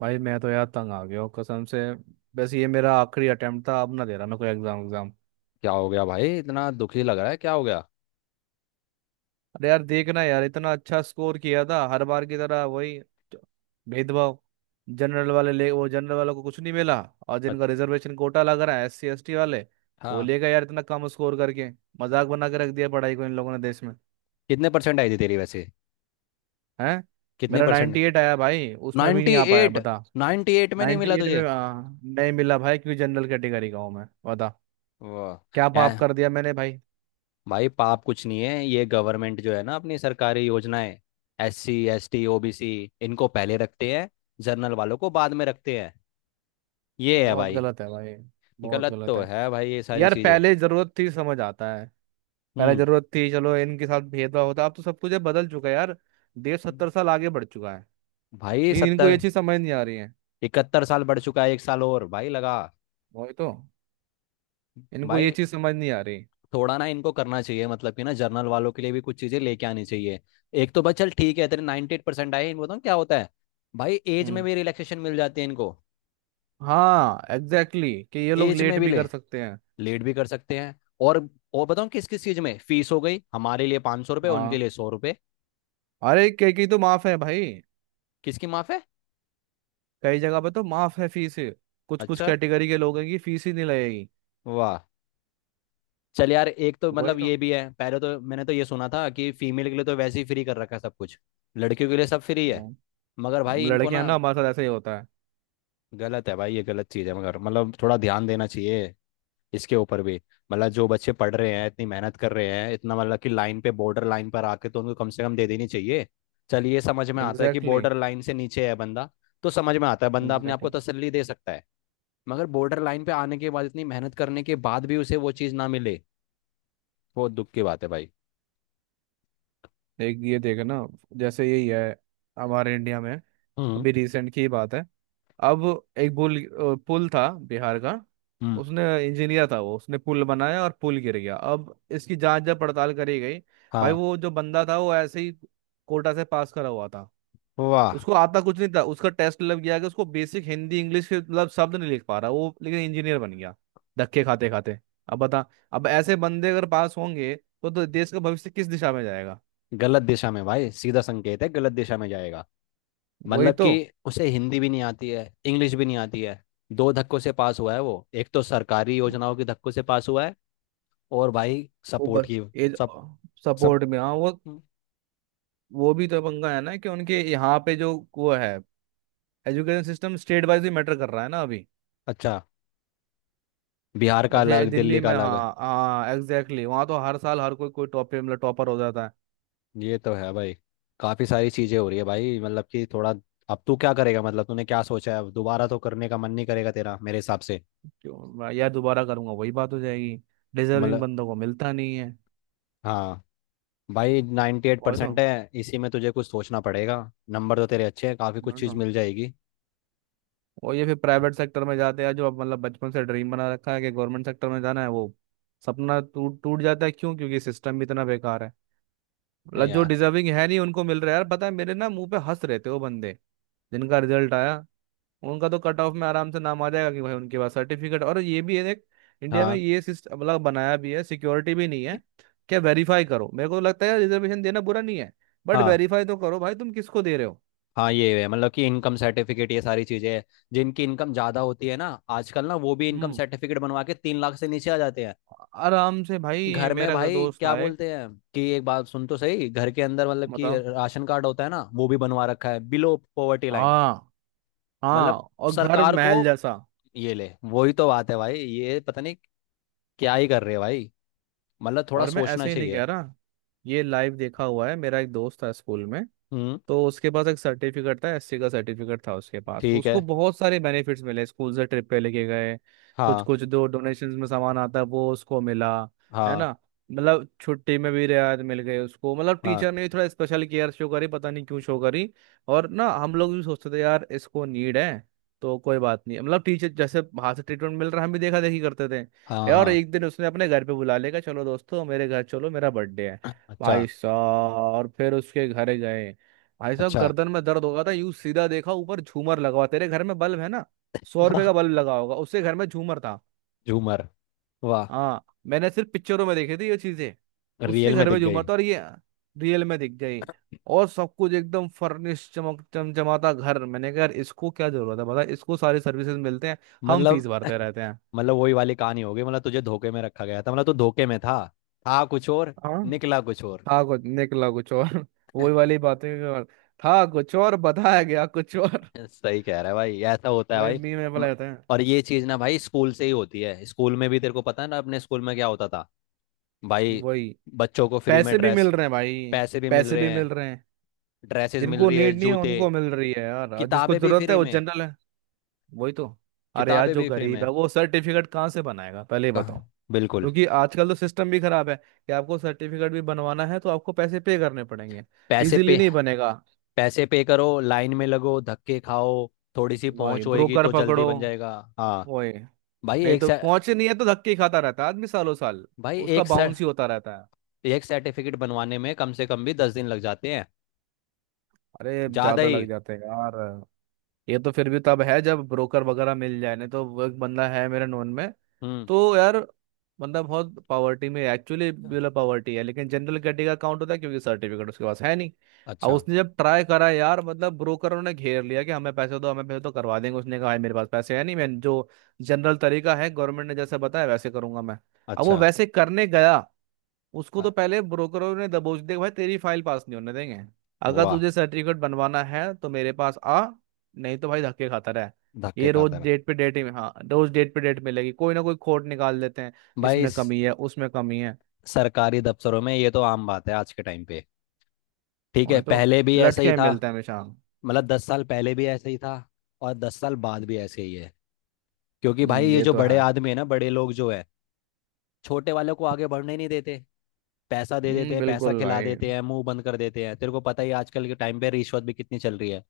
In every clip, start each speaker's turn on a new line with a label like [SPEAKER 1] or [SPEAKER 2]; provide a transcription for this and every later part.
[SPEAKER 1] भाई मैं तो यार तंग आ गया हूँ कसम से। बस ये मेरा आखिरी अटेम्प्ट था। अब ना दे रहा मैं कोई एग्जाम एग्जाम।
[SPEAKER 2] क्या हो गया भाई? इतना दुखी लग रहा है, क्या हो गया?
[SPEAKER 1] अरे यार देखना यार इतना अच्छा स्कोर किया था हर बार की तरह। वही च- भेदभाव। जनरल वाले ले वो जनरल वालों को कुछ नहीं मिला। और
[SPEAKER 2] अ-
[SPEAKER 1] जिनका रिजर्वेशन कोटा लग रहा है एस सी एस टी वाले वो
[SPEAKER 2] हाँ।
[SPEAKER 1] ले गए यार इतना कम स्कोर करके। मजाक बना के रख दिया पढ़ाई को इन लोगों ने देश में।
[SPEAKER 2] कितने परसेंट आई थी तेरी वैसे?
[SPEAKER 1] है।
[SPEAKER 2] कितने
[SPEAKER 1] मेरा
[SPEAKER 2] परसेंट?
[SPEAKER 1] 98 आया भाई। उसमें भी
[SPEAKER 2] नाइन्टी
[SPEAKER 1] नहीं आ पाया
[SPEAKER 2] एट
[SPEAKER 1] बता।
[SPEAKER 2] 98 में नहीं
[SPEAKER 1] नाइन्टी
[SPEAKER 2] मिला
[SPEAKER 1] एट
[SPEAKER 2] तुझे?
[SPEAKER 1] में नहीं मिला भाई क्योंकि जनरल कैटेगरी का हूँ मैं। बता
[SPEAKER 2] वाह।
[SPEAKER 1] क्या पाप कर दिया मैंने भाई।
[SPEAKER 2] भाई पाप कुछ नहीं है। ये गवर्नमेंट जो है ना, अपनी सरकारी योजनाएं, S C S T, O B C, इनको पहले रखते हैं। जनरल वालों को बाद में रखते हैं। ये है
[SPEAKER 1] बहुत
[SPEAKER 2] भाई।
[SPEAKER 1] गलत है भाई। बहुत
[SPEAKER 2] गलत
[SPEAKER 1] गलत
[SPEAKER 2] तो
[SPEAKER 1] है।
[SPEAKER 2] है भाई, ये सारी
[SPEAKER 1] यार
[SPEAKER 2] चीजें।
[SPEAKER 1] पहले जरूरत थी समझ आता है। पहले
[SPEAKER 2] हम्म।
[SPEAKER 1] जरूरत थी चलो इनके साथ भेदभाव होता। अब तो सब कुछ ये बदल चुका है यार। देश 70 साल आगे बढ़ चुका है।
[SPEAKER 2] भाई
[SPEAKER 1] लेकिन इनको ये
[SPEAKER 2] 70,
[SPEAKER 1] चीज समझ नहीं आ रही है।
[SPEAKER 2] 71 साल बढ़ चुका है, एक साल और भाई लगा।
[SPEAKER 1] वही तो। इनको ये
[SPEAKER 2] भाई,
[SPEAKER 1] चीज समझ नहीं आ रही।
[SPEAKER 2] थोड़ा ना इनको करना चाहिए, मतलब कि ना जर्नल वालों के लिए भी कुछ चीजें लेके आनी चाहिए। एक तो बस, चल ठीक है, तेरे 98% एट परसेंट आए, इनको बताऊँ क्या होता है। भाई, एज में
[SPEAKER 1] हम्म।
[SPEAKER 2] भी रिलैक्सेशन मिल जाती है इनको।
[SPEAKER 1] हाँ एग्जैक्टली कि ये लोग
[SPEAKER 2] एज में
[SPEAKER 1] लेट
[SPEAKER 2] भी
[SPEAKER 1] भी कर
[SPEAKER 2] ले
[SPEAKER 1] सकते हैं।
[SPEAKER 2] लेट भी कर सकते हैं। और और बताऊँ किस किस चीज में फीस हो गई। हमारे लिए 500 रुपये, उनके
[SPEAKER 1] हाँ।
[SPEAKER 2] लिए 100 रुपये।
[SPEAKER 1] अरे कई कई तो माफ है भाई।
[SPEAKER 2] किसकी माफ है?
[SPEAKER 1] कई जगह पे तो माफ है फीस। कुछ कुछ
[SPEAKER 2] अच्छा।
[SPEAKER 1] कैटेगरी के लोगों की फीस ही नहीं लगेगी।
[SPEAKER 2] वाह। चल यार, एक तो
[SPEAKER 1] वही
[SPEAKER 2] मतलब
[SPEAKER 1] तो।
[SPEAKER 2] ये भी है, पहले तो मैंने तो ये सुना था कि फीमेल के लिए तो वैसे ही फ्री कर रखा है सब कुछ। लड़कियों के लिए सब फ्री है।
[SPEAKER 1] वो
[SPEAKER 2] मगर भाई
[SPEAKER 1] हम
[SPEAKER 2] इनको
[SPEAKER 1] लड़के हैं
[SPEAKER 2] ना।
[SPEAKER 1] ना हमारे साथ ऐसा ही होता है।
[SPEAKER 2] गलत है भाई, ये गलत चीज़ है, मगर मतलब थोड़ा ध्यान देना चाहिए इसके ऊपर भी। मतलब जो बच्चे पढ़ रहे हैं, इतनी मेहनत कर रहे हैं, इतना मतलब कि लाइन पे बॉर्डर लाइन पर आके, तो उनको कम से कम दे देनी चाहिए। चल, ये समझ में आता है कि
[SPEAKER 1] एग्जैक्टली
[SPEAKER 2] बॉर्डर लाइन से नीचे है बंदा, तो समझ में आता है, बंदा अपने आप को
[SPEAKER 1] एग्जैक्टली।
[SPEAKER 2] तसल्ली दे सकता है। मगर बॉर्डर लाइन पे आने के बाद, इतनी मेहनत करने के बाद भी उसे वो चीज़ ना मिले, बहुत दुख की बात है भाई।
[SPEAKER 1] एक ये देखे ना। जैसे यही है हमारे इंडिया में।
[SPEAKER 2] हम्म।
[SPEAKER 1] अभी रिसेंट की बात है। अब एक पुल पुल था बिहार का।
[SPEAKER 2] हम्म।
[SPEAKER 1] उसने इंजीनियर था वो। उसने पुल बनाया और पुल गिर गया। अब इसकी जांच जब पड़ताल करी गई भाई।
[SPEAKER 2] हाँ।
[SPEAKER 1] वो जो बंदा था वो ऐसे ही कोटा से पास करा हुआ था।
[SPEAKER 2] वाह।
[SPEAKER 1] उसको आता कुछ नहीं था। उसका टेस्ट मतलब किया कि उसको बेसिक हिंदी इंग्लिश के मतलब शब्द नहीं लिख पा रहा वो, लेकिन इंजीनियर बन गया धक्के खाते खाते। अब बता। अब ऐसे बंदे अगर पास होंगे तो देश का भविष्य किस दिशा में जाएगा।
[SPEAKER 2] गलत दिशा में भाई, सीधा संकेत है, गलत दिशा में जाएगा।
[SPEAKER 1] वही
[SPEAKER 2] मतलब
[SPEAKER 1] तो।
[SPEAKER 2] कि उसे हिंदी भी नहीं आती है, इंग्लिश भी नहीं आती है। दो धक्कों से पास हुआ है वो, एक तो सरकारी योजनाओं के धक्कों से पास हुआ है और भाई
[SPEAKER 1] वो
[SPEAKER 2] सपोर्ट
[SPEAKER 1] बस
[SPEAKER 2] की
[SPEAKER 1] एज
[SPEAKER 2] सब सब।
[SPEAKER 1] सपोर्ट में। हाँ वो भी तो पंगा है ना कि उनके यहाँ पे जो वो है एजुकेशन सिस्टम स्टेट वाइज ही मैटर कर रहा है ना अभी।
[SPEAKER 2] अच्छा। बिहार का
[SPEAKER 1] जैसे
[SPEAKER 2] अलग,
[SPEAKER 1] दिल्ली
[SPEAKER 2] दिल्ली का
[SPEAKER 1] में
[SPEAKER 2] अलग।
[SPEAKER 1] हाँ हाँ एग्जैक्टली। वहाँ तो हर साल हर कोई कोई टॉप मतलब टॉपर हो जाता है।
[SPEAKER 2] ये तो है भाई। काफ़ी सारी चीज़ें हो रही है भाई, मतलब कि थोड़ा। अब तू क्या करेगा? मतलब तूने क्या सोचा है? दोबारा तो करने का मन नहीं करेगा तेरा, मेरे हिसाब से।
[SPEAKER 1] क्यों? मैं यार दोबारा करूंगा वही बात हो जाएगी। डिजर्विंग
[SPEAKER 2] मतलब,
[SPEAKER 1] बंदों को मिलता नहीं है।
[SPEAKER 2] हाँ। भाई नाइन्टी एट
[SPEAKER 1] वही तो।
[SPEAKER 2] परसेंट है, इसी में तुझे कुछ सोचना पड़ेगा। नंबर तो तेरे अच्छे हैं, काफ़ी कुछ
[SPEAKER 1] वही
[SPEAKER 2] चीज़
[SPEAKER 1] तो।
[SPEAKER 2] मिल जाएगी।
[SPEAKER 1] और ये फिर प्राइवेट सेक्टर में जाते हैं, जो अब मतलब बचपन से ड्रीम बना रखा है कि गवर्नमेंट सेक्टर में जाना है। वो सपना टूट टूट जाता है। क्यों? क्योंकि सिस्टम भी इतना बेकार है।
[SPEAKER 2] नहीं
[SPEAKER 1] मतलब जो
[SPEAKER 2] यार।
[SPEAKER 1] डिजर्विंग है नहीं उनको मिल रहा है यार। पता है मेरे ना मुंह पे हंस रहे थे वो बंदे जिनका रिजल्ट आया। उनका तो कट ऑफ में आराम से नाम आ जाएगा कि भाई उनके पास सर्टिफिकेट और ये भी है, देख। इंडिया में
[SPEAKER 2] हाँ,
[SPEAKER 1] ये सिस्टम मतलब बनाया भी है सिक्योरिटी भी नहीं है। क्या वेरीफाई करो। मेरे को लगता है रिजर्वेशन देना बुरा नहीं है, बट
[SPEAKER 2] हाँ,
[SPEAKER 1] वेरीफाई तो करो भाई तुम किसको दे रहे हो।
[SPEAKER 2] हाँ, ये है। मतलब कि इनकम सर्टिफिकेट, ये सारी चीजें हैं। जिनकी इनकम ज्यादा होती है ना आजकल ना, वो भी इनकम
[SPEAKER 1] हम्म।
[SPEAKER 2] सर्टिफिकेट बनवा के 3 लाख से नीचे आ जाते हैं।
[SPEAKER 1] आराम से भाई।
[SPEAKER 2] घर में
[SPEAKER 1] मेरा का
[SPEAKER 2] भाई
[SPEAKER 1] दोस्त
[SPEAKER 2] क्या
[SPEAKER 1] था एक।
[SPEAKER 2] बोलते हैं, कि एक बात सुन तो सही, घर के अंदर मतलब कि
[SPEAKER 1] बताओ।
[SPEAKER 2] राशन कार्ड होता है ना, वो भी बनवा रखा है बिलो पॉवर्टी लाइन।
[SPEAKER 1] हाँ।
[SPEAKER 2] मतलब
[SPEAKER 1] हाँ, और घर
[SPEAKER 2] सरकार को
[SPEAKER 1] महल जैसा।
[SPEAKER 2] ये ले, वही तो बात है भाई, ये पता नहीं क्या ही कर रहे हैं भाई, मतलब थोड़ा
[SPEAKER 1] और मैं
[SPEAKER 2] सोचना
[SPEAKER 1] ऐसे ही नहीं
[SPEAKER 2] चाहिए।
[SPEAKER 1] कह रहा। ये लाइव देखा हुआ है। मेरा एक दोस्त था स्कूल में।
[SPEAKER 2] हम्म।
[SPEAKER 1] तो उसके पास एक सर्टिफिकेट था, एससी का सर्टिफिकेट था उसके पास। तो
[SPEAKER 2] ठीक
[SPEAKER 1] उसको
[SPEAKER 2] है।
[SPEAKER 1] बहुत सारे बेनिफिट्स मिले स्कूल से। ट्रिप पे लेके गए। कुछ
[SPEAKER 2] हाँ,
[SPEAKER 1] कुछ दो डोनेशंस में सामान आता है वो उसको मिला। है
[SPEAKER 2] हाँ,
[SPEAKER 1] ना? मतलब छुट्टी में भी रियायत मिल गई उसको। मतलब
[SPEAKER 2] हाँ,
[SPEAKER 1] टीचर ने भी थोड़ा स्पेशल केयर शो करी, पता नहीं क्यों शो करी। और ना हम लोग भी सोचते थे यार इसको नीड है तो कोई बात नहीं। मतलब टीचर जैसे बाहर से ट्रीटमेंट मिल रहा है, हम भी देखा देखी करते
[SPEAKER 2] हाँ,
[SPEAKER 1] थे। और
[SPEAKER 2] हाँ।
[SPEAKER 1] एक दिन उसने अपने घर पे बुला लेगा चलो दोस्तों मेरे घर चलो मेरा बर्थडे है।
[SPEAKER 2] अच्छा।
[SPEAKER 1] भाई साहब और फिर उसके घर गए। भाई साहब
[SPEAKER 2] अच्छा।
[SPEAKER 1] गर्दन में दर्द होगा था यूं सीधा देखा ऊपर झूमर लगा हुआ। तेरे घर में बल्ब है ना, 100 रुपए का बल्ब लगा होगा, उससे घर में झूमर था।
[SPEAKER 2] झूमर। वाह।
[SPEAKER 1] हाँ मैंने सिर्फ पिक्चरों में देखी थी ये चीजें। उससे
[SPEAKER 2] रियल में
[SPEAKER 1] घर में
[SPEAKER 2] दिख
[SPEAKER 1] झूमर
[SPEAKER 2] गई।
[SPEAKER 1] था और ये रियल में दिख गई। और सब कुछ एकदम फर्निश चमक चमचमाता घर। मैंने कहा यार इसको क्या जरूरत है, बता। इसको सारी सर्विसेज मिलते हैं, हम
[SPEAKER 2] मतलब,
[SPEAKER 1] फीस भरते रहते हैं।
[SPEAKER 2] मतलब वही वाली कहानी हो गई, मतलब तुझे धोखे में रखा गया था, मतलब तू धोखे में था। था कुछ और,
[SPEAKER 1] हाँ।
[SPEAKER 2] निकला कुछ और।
[SPEAKER 1] था कुछ, निकला कुछ और। वही वाली बातें। और था कुछ और, बताया गया कुछ और।
[SPEAKER 2] सही कह रहा है भाई, ऐसा होता है
[SPEAKER 1] वही
[SPEAKER 2] भाई।
[SPEAKER 1] मी में
[SPEAKER 2] म-
[SPEAKER 1] बोला जाता है।
[SPEAKER 2] और ये चीज ना भाई स्कूल से ही होती है, स्कूल में भी, तेरे को पता है ना अपने स्कूल में क्या होता था। भाई
[SPEAKER 1] वही।
[SPEAKER 2] बच्चों को फ्री में
[SPEAKER 1] पैसे भी मिल
[SPEAKER 2] ड्रेस,
[SPEAKER 1] रहे हैं भाई।
[SPEAKER 2] पैसे भी मिल
[SPEAKER 1] पैसे
[SPEAKER 2] रहे
[SPEAKER 1] भी मिल
[SPEAKER 2] हैं।
[SPEAKER 1] रहे हैं।
[SPEAKER 2] ड्रेसेस मिल
[SPEAKER 1] जिनको
[SPEAKER 2] रही है,
[SPEAKER 1] नीड नहीं है
[SPEAKER 2] जूते,
[SPEAKER 1] उनको मिल रही है यार, और जिसको
[SPEAKER 2] किताबें भी
[SPEAKER 1] जरूरत है
[SPEAKER 2] फ्री
[SPEAKER 1] वो
[SPEAKER 2] में,
[SPEAKER 1] जनरल है। वही तो। अरे यार
[SPEAKER 2] किताबें
[SPEAKER 1] जो
[SPEAKER 2] भी फ्री
[SPEAKER 1] गरीब
[SPEAKER 2] में।
[SPEAKER 1] है वो सर्टिफिकेट कहाँ से बनाएगा, पहले ये बताओ।
[SPEAKER 2] कहाँ? बिल्कुल।
[SPEAKER 1] क्योंकि आजकल तो सिस्टम भी खराब है कि आपको सर्टिफिकेट भी बनवाना है तो आपको पैसे पे करने पड़ेंगे।
[SPEAKER 2] पैसे
[SPEAKER 1] इजीली
[SPEAKER 2] पे।
[SPEAKER 1] नहीं बनेगा।
[SPEAKER 2] पैसे पे करो, लाइन में लगो, धक्के खाओ। थोड़ी सी
[SPEAKER 1] वही,
[SPEAKER 2] पहुंच होएगी
[SPEAKER 1] ब्रोकर
[SPEAKER 2] तो जल्दी
[SPEAKER 1] पकड़ो।
[SPEAKER 2] बन जाएगा। हाँ।
[SPEAKER 1] वही।
[SPEAKER 2] भाई
[SPEAKER 1] नहीं
[SPEAKER 2] एक
[SPEAKER 1] तो
[SPEAKER 2] से
[SPEAKER 1] पहुंचे नहीं है तो धक्के ही खाता रहता है आदमी सालों साल।
[SPEAKER 2] भाई
[SPEAKER 1] उसका
[SPEAKER 2] एक सर
[SPEAKER 1] बाउंस ही होता रहता है।
[SPEAKER 2] एक सर्टिफिकेट बनवाने में कम से कम भी 10 दिन लग जाते हैं।
[SPEAKER 1] अरे
[SPEAKER 2] ज्यादा
[SPEAKER 1] ज्यादा
[SPEAKER 2] ही।
[SPEAKER 1] लग जाते हैं यार। ये तो फिर भी तब है जब ब्रोकर वगैरह मिल जाए। नहीं तो वो एक बंदा है मेरे नोन में,
[SPEAKER 2] हम्म।
[SPEAKER 1] तो यार बंदा बहुत पावर्टी में एक्चुअली बिलो पावर्टी है, लेकिन जनरल कैटेगरी का काउंट होता है क्योंकि सर्टिफिकेट उसके पास है नहीं। और
[SPEAKER 2] अच्छा।
[SPEAKER 1] उसने जब ट्राई करा यार, मतलब ब्रोकरों ने घेर लिया कि हमें पैसे दो, हमें पैसे तो करवा देंगे। उसने कहा भाई मेरे पास पैसे है नहीं, मैं जो जनरल तरीका है गवर्नमेंट ने जैसे बताया वैसे करूंगा मैं। अब वो
[SPEAKER 2] अच्छा।
[SPEAKER 1] वैसे करने गया। उसको तो
[SPEAKER 2] अ-
[SPEAKER 1] पहले ब्रोकरों ने दबोच दिया, भाई तेरी फाइल पास नहीं होने देंगे। अगर
[SPEAKER 2] वाह।
[SPEAKER 1] तुझे सर्टिफिकेट बनवाना है तो मेरे पास आ। नहीं तो भाई धक्के खाता रहा।
[SPEAKER 2] धक्के
[SPEAKER 1] ये रोज
[SPEAKER 2] खाता रहा।
[SPEAKER 1] डेट पे डेट ही। हाँ, रोज डेट पे डेट मिलेगी। कोई ना कोई खोट निकाल देते हैं,
[SPEAKER 2] भाई
[SPEAKER 1] इसमें कमी है उसमें कमी है।
[SPEAKER 2] सरकारी दफ्तरों में ये तो आम बात है आज के टाइम पे। ठीक है,
[SPEAKER 1] वही तो।
[SPEAKER 2] पहले भी ऐसा
[SPEAKER 1] लटके
[SPEAKER 2] ही
[SPEAKER 1] ही
[SPEAKER 2] था।
[SPEAKER 1] मिलते हैं हमेशा।
[SPEAKER 2] मतलब 10 साल पहले भी ऐसा ही था, और 10 साल बाद भी ऐसे ही है। क्योंकि भाई ये
[SPEAKER 1] ये
[SPEAKER 2] जो
[SPEAKER 1] तो
[SPEAKER 2] बड़े
[SPEAKER 1] है।
[SPEAKER 2] आदमी है ना, बड़े लोग जो है, छोटे वालों को आगे बढ़ने ही नहीं देते। पैसा दे देते हैं, पैसा
[SPEAKER 1] बिल्कुल
[SPEAKER 2] खिला
[SPEAKER 1] भाई।
[SPEAKER 2] देते हैं, मुंह बंद कर देते हैं। तेरे को पता ही आजकल के टाइम पे रिश्वत भी कितनी चल रही है।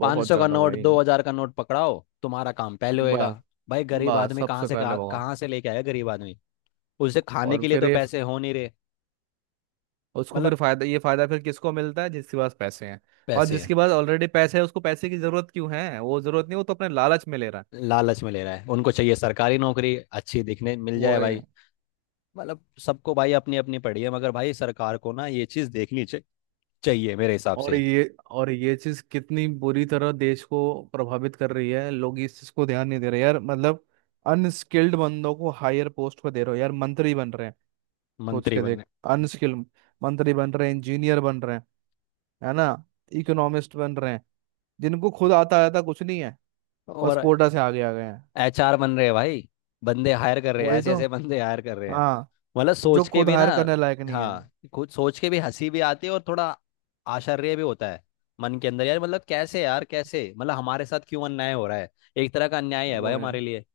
[SPEAKER 2] पाँच
[SPEAKER 1] बहुत
[SPEAKER 2] सौ का
[SPEAKER 1] ज्यादा
[SPEAKER 2] नोट
[SPEAKER 1] भाई।
[SPEAKER 2] 2000 का नोट पकड़ाओ, तुम्हारा काम पहले होएगा।
[SPEAKER 1] बस।
[SPEAKER 2] भाई गरीब
[SPEAKER 1] बस
[SPEAKER 2] आदमी कहाँ
[SPEAKER 1] सबसे
[SPEAKER 2] से,
[SPEAKER 1] पहले वो।
[SPEAKER 2] कहाँ कहाँ से लेके आएगा गरीब आदमी? उसे खाने
[SPEAKER 1] और
[SPEAKER 2] के लिए
[SPEAKER 1] फिर
[SPEAKER 2] तो
[SPEAKER 1] ये।
[SPEAKER 2] पैसे हो नहीं रहे।
[SPEAKER 1] उसको फिर
[SPEAKER 2] मतलब
[SPEAKER 1] फायदा, ये फायदा फिर किसको मिलता है, जिसके पास पैसे हैं। और
[SPEAKER 2] पैसे।
[SPEAKER 1] जिसके पास ऑलरेडी पैसे है उसको पैसे की जरूरत क्यों है? वो जरूरत नहीं, वो तो अपने लालच में ले रहा है।
[SPEAKER 2] लालच में ले रहा है, उनको चाहिए सरकारी नौकरी अच्छी, दिखने मिल
[SPEAKER 1] वो
[SPEAKER 2] जाए
[SPEAKER 1] है।
[SPEAKER 2] भाई। मतलब सबको भाई अपनी अपनी पड़ी है, मगर भाई सरकार को ना ये चीज देखनी चाहिए, मेरे हिसाब
[SPEAKER 1] और
[SPEAKER 2] से।
[SPEAKER 1] ये। और ये चीज कितनी बुरी तरह देश को प्रभावित कर रही है, लोग इस चीज को ध्यान नहीं दे रहे यार। मतलब अनस्किल्ड बंदों को हायर पोस्ट पे दे रहे हो यार। मंत्री बन रहे हैं। सोच
[SPEAKER 2] मंत्री
[SPEAKER 1] के
[SPEAKER 2] बनने।
[SPEAKER 1] देख। अनस्किल्ड मंत्री बन रहे हैं। इंजीनियर बन रहे हैं। है ना? इकोनॉमिस्ट बन रहे हैं। जिनको खुद आता आता कुछ नहीं है। बस
[SPEAKER 2] और
[SPEAKER 1] कोटा से आगे आ गए हैं।
[SPEAKER 2] एचआर बन रहे हैं भाई, बंदे हायर कर रहे हैं,
[SPEAKER 1] वही
[SPEAKER 2] ऐसे
[SPEAKER 1] तो।
[SPEAKER 2] ऐसे बंदे हायर कर रहे हैं,
[SPEAKER 1] हाँ।
[SPEAKER 2] मतलब
[SPEAKER 1] जो
[SPEAKER 2] सोच के
[SPEAKER 1] खुद
[SPEAKER 2] भी ना।
[SPEAKER 1] हायर करने लायक नहीं है।
[SPEAKER 2] हाँ, खुद सोच के भी हंसी भी आती है और थोड़ा आश्चर्य भी होता है मन के अंदर यार। मतलब कैसे यार, कैसे मतलब हमारे साथ क्यों अन्याय हो रहा है? एक तरह का अन्याय है भाई
[SPEAKER 1] वो है।
[SPEAKER 2] हमारे लिए।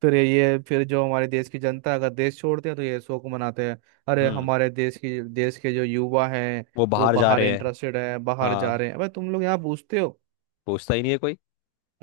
[SPEAKER 1] फिर ये। फिर जो हमारे देश की जनता है, अगर देश छोड़ते हैं तो ये शोक मनाते हैं। अरे
[SPEAKER 2] हम्म।
[SPEAKER 1] हमारे देश की, देश के जो युवा हैं
[SPEAKER 2] वो
[SPEAKER 1] वो
[SPEAKER 2] बाहर जा
[SPEAKER 1] बाहर
[SPEAKER 2] रहे हैं।
[SPEAKER 1] इंटरेस्टेड है बाहर जा
[SPEAKER 2] हाँ,
[SPEAKER 1] रहे हैं। अबे तुम लोग यहाँ पूछते हो।
[SPEAKER 2] पूछता ही नहीं है कोई।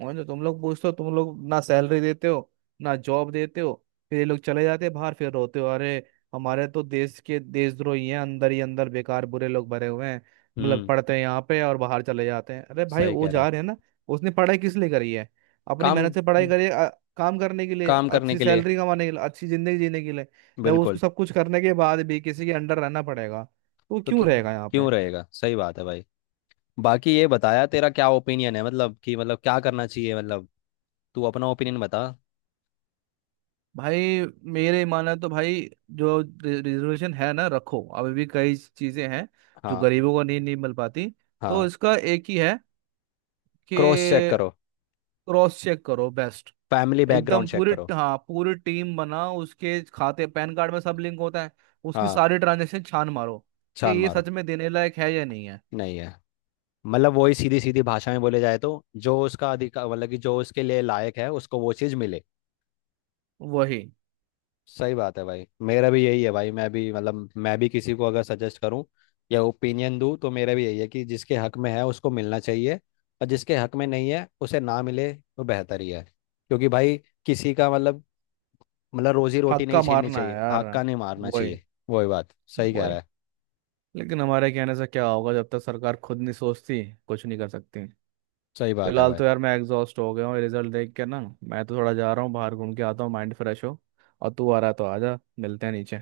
[SPEAKER 1] और जो तुम लोग पूछते हो, तुम लोग ना सैलरी देते हो ना जॉब देते हो। फिर ये लोग चले जाते हैं बाहर, फिर रोते हो अरे हमारे तो देश के देशद्रोही हैं, अंदर ही अंदर बेकार बुरे लोग भरे हुए हैं। मतलब
[SPEAKER 2] हम्म।
[SPEAKER 1] पढ़ते हैं यहाँ पे और बाहर चले जाते हैं। अरे भाई
[SPEAKER 2] सही
[SPEAKER 1] वो
[SPEAKER 2] कह रहा है।
[SPEAKER 1] जा रहे हैं ना। उसने पढ़ाई किस लिए करी है? अपनी मेहनत
[SPEAKER 2] काम
[SPEAKER 1] से पढ़ाई करी है काम करने के लिए,
[SPEAKER 2] काम करने
[SPEAKER 1] अच्छी
[SPEAKER 2] के लिए।
[SPEAKER 1] सैलरी कमाने के लिए, अच्छी जिंदगी जीने के लिए। जब उसको
[SPEAKER 2] बिल्कुल।
[SPEAKER 1] सब कुछ करने के बाद भी किसी के अंडर रहना पड़ेगा तो वो
[SPEAKER 2] तो
[SPEAKER 1] क्यों
[SPEAKER 2] क्यों
[SPEAKER 1] रहेगा यहाँ पे?
[SPEAKER 2] क्यों रहेगा? सही बात है भाई। बाकी ये बताया, तेरा क्या ओपिनियन है, मतलब कि मतलब क्या करना चाहिए, मतलब तू अपना ओपिनियन बता।
[SPEAKER 1] भाई मेरे माना तो भाई जो रिजर्वेशन है ना रखो। अभी भी कई चीजें हैं जो
[SPEAKER 2] हाँ।
[SPEAKER 1] गरीबों को नहीं नहीं मिल पाती। तो
[SPEAKER 2] हाँ।
[SPEAKER 1] इसका एक ही है,
[SPEAKER 2] क्रॉस चेक
[SPEAKER 1] कि
[SPEAKER 2] करो,
[SPEAKER 1] क्रॉस चेक करो बेस्ट।
[SPEAKER 2] फैमिली बैकग्राउंड
[SPEAKER 1] एकदम
[SPEAKER 2] चेक
[SPEAKER 1] पूरी,
[SPEAKER 2] करो।
[SPEAKER 1] हाँ पूरी टीम बनाओ। उसके खाते पैन कार्ड में सब लिंक होता है, उसकी
[SPEAKER 2] हाँ,
[SPEAKER 1] सारी ट्रांजेक्शन छान मारो कि
[SPEAKER 2] छान
[SPEAKER 1] ये
[SPEAKER 2] मारो।
[SPEAKER 1] सच में देने लायक है या नहीं है।
[SPEAKER 2] नहीं है। मतलब वही सीधी सीधी भाषा में बोले जाए तो, जो उसका अधिकार, मतलब कि जो उसके लिए लायक है उसको वो चीज़ मिले।
[SPEAKER 1] वही।
[SPEAKER 2] सही बात है भाई। मेरा भी यही है भाई। मैं भी किसी को अगर सजेस्ट करूं या ओपिनियन दूं, तो मेरा भी यही है कि जिसके हक में है उसको मिलना चाहिए, और जिसके हक में नहीं है उसे ना मिले तो बेहतर ही है। क्योंकि भाई किसी का मतलब रोजी रोटी नहीं
[SPEAKER 1] हक्का
[SPEAKER 2] छीननी
[SPEAKER 1] मारना है
[SPEAKER 2] चाहिए,
[SPEAKER 1] यार।
[SPEAKER 2] हक्का नहीं मारना
[SPEAKER 1] वही।
[SPEAKER 2] चाहिए। वही बात, सही कह रहा
[SPEAKER 1] वही।
[SPEAKER 2] है।
[SPEAKER 1] लेकिन हमारे कहने से क्या होगा, जब तक सरकार खुद नहीं सोचती कुछ नहीं कर सकती।
[SPEAKER 2] सही बात है
[SPEAKER 1] फिलहाल
[SPEAKER 2] भाई।
[SPEAKER 1] तो यार मैं एग्जॉस्ट हो गया हूँ रिजल्ट देख के ना। मैं तो थोड़ा जा रहा हूँ बाहर, घूम के आता हूँ माइंड फ्रेश हो। और तू आ रहा है तो आजा, मिलते हैं नीचे।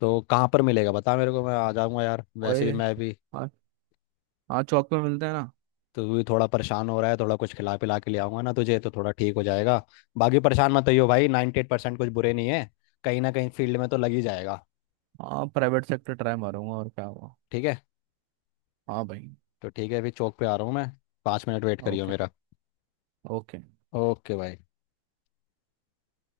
[SPEAKER 2] तो कहाँ पर मिलेगा, बता मेरे को, मैं आ जाऊंगा यार, वैसे भी
[SPEAKER 1] ओए।
[SPEAKER 2] मैं भी।
[SPEAKER 1] हाँ। हाँ, चौक पे मिलते हैं ना।
[SPEAKER 2] तो तू भी थोड़ा परेशान हो रहा है, थोड़ा कुछ खिला पिला के ले आऊंगा ना तुझे, तो थोड़ा ठीक हो जाएगा। बाकी परेशान मत होइयो भाई, 98% एट परसेंट कुछ बुरे नहीं है, कहीं ना कहीं फील्ड में तो लग ही जाएगा।
[SPEAKER 1] हाँ प्राइवेट सेक्टर ट्राई मारूंगा और क्या हुआ।
[SPEAKER 2] ठीक है।
[SPEAKER 1] हाँ भाई।
[SPEAKER 2] तो ठीक है, अभी चौक पे आ रहा हूँ मैं। 5 मिनट वेट करियो
[SPEAKER 1] ओके।
[SPEAKER 2] मेरा।
[SPEAKER 1] ओके।
[SPEAKER 2] ओके भाई।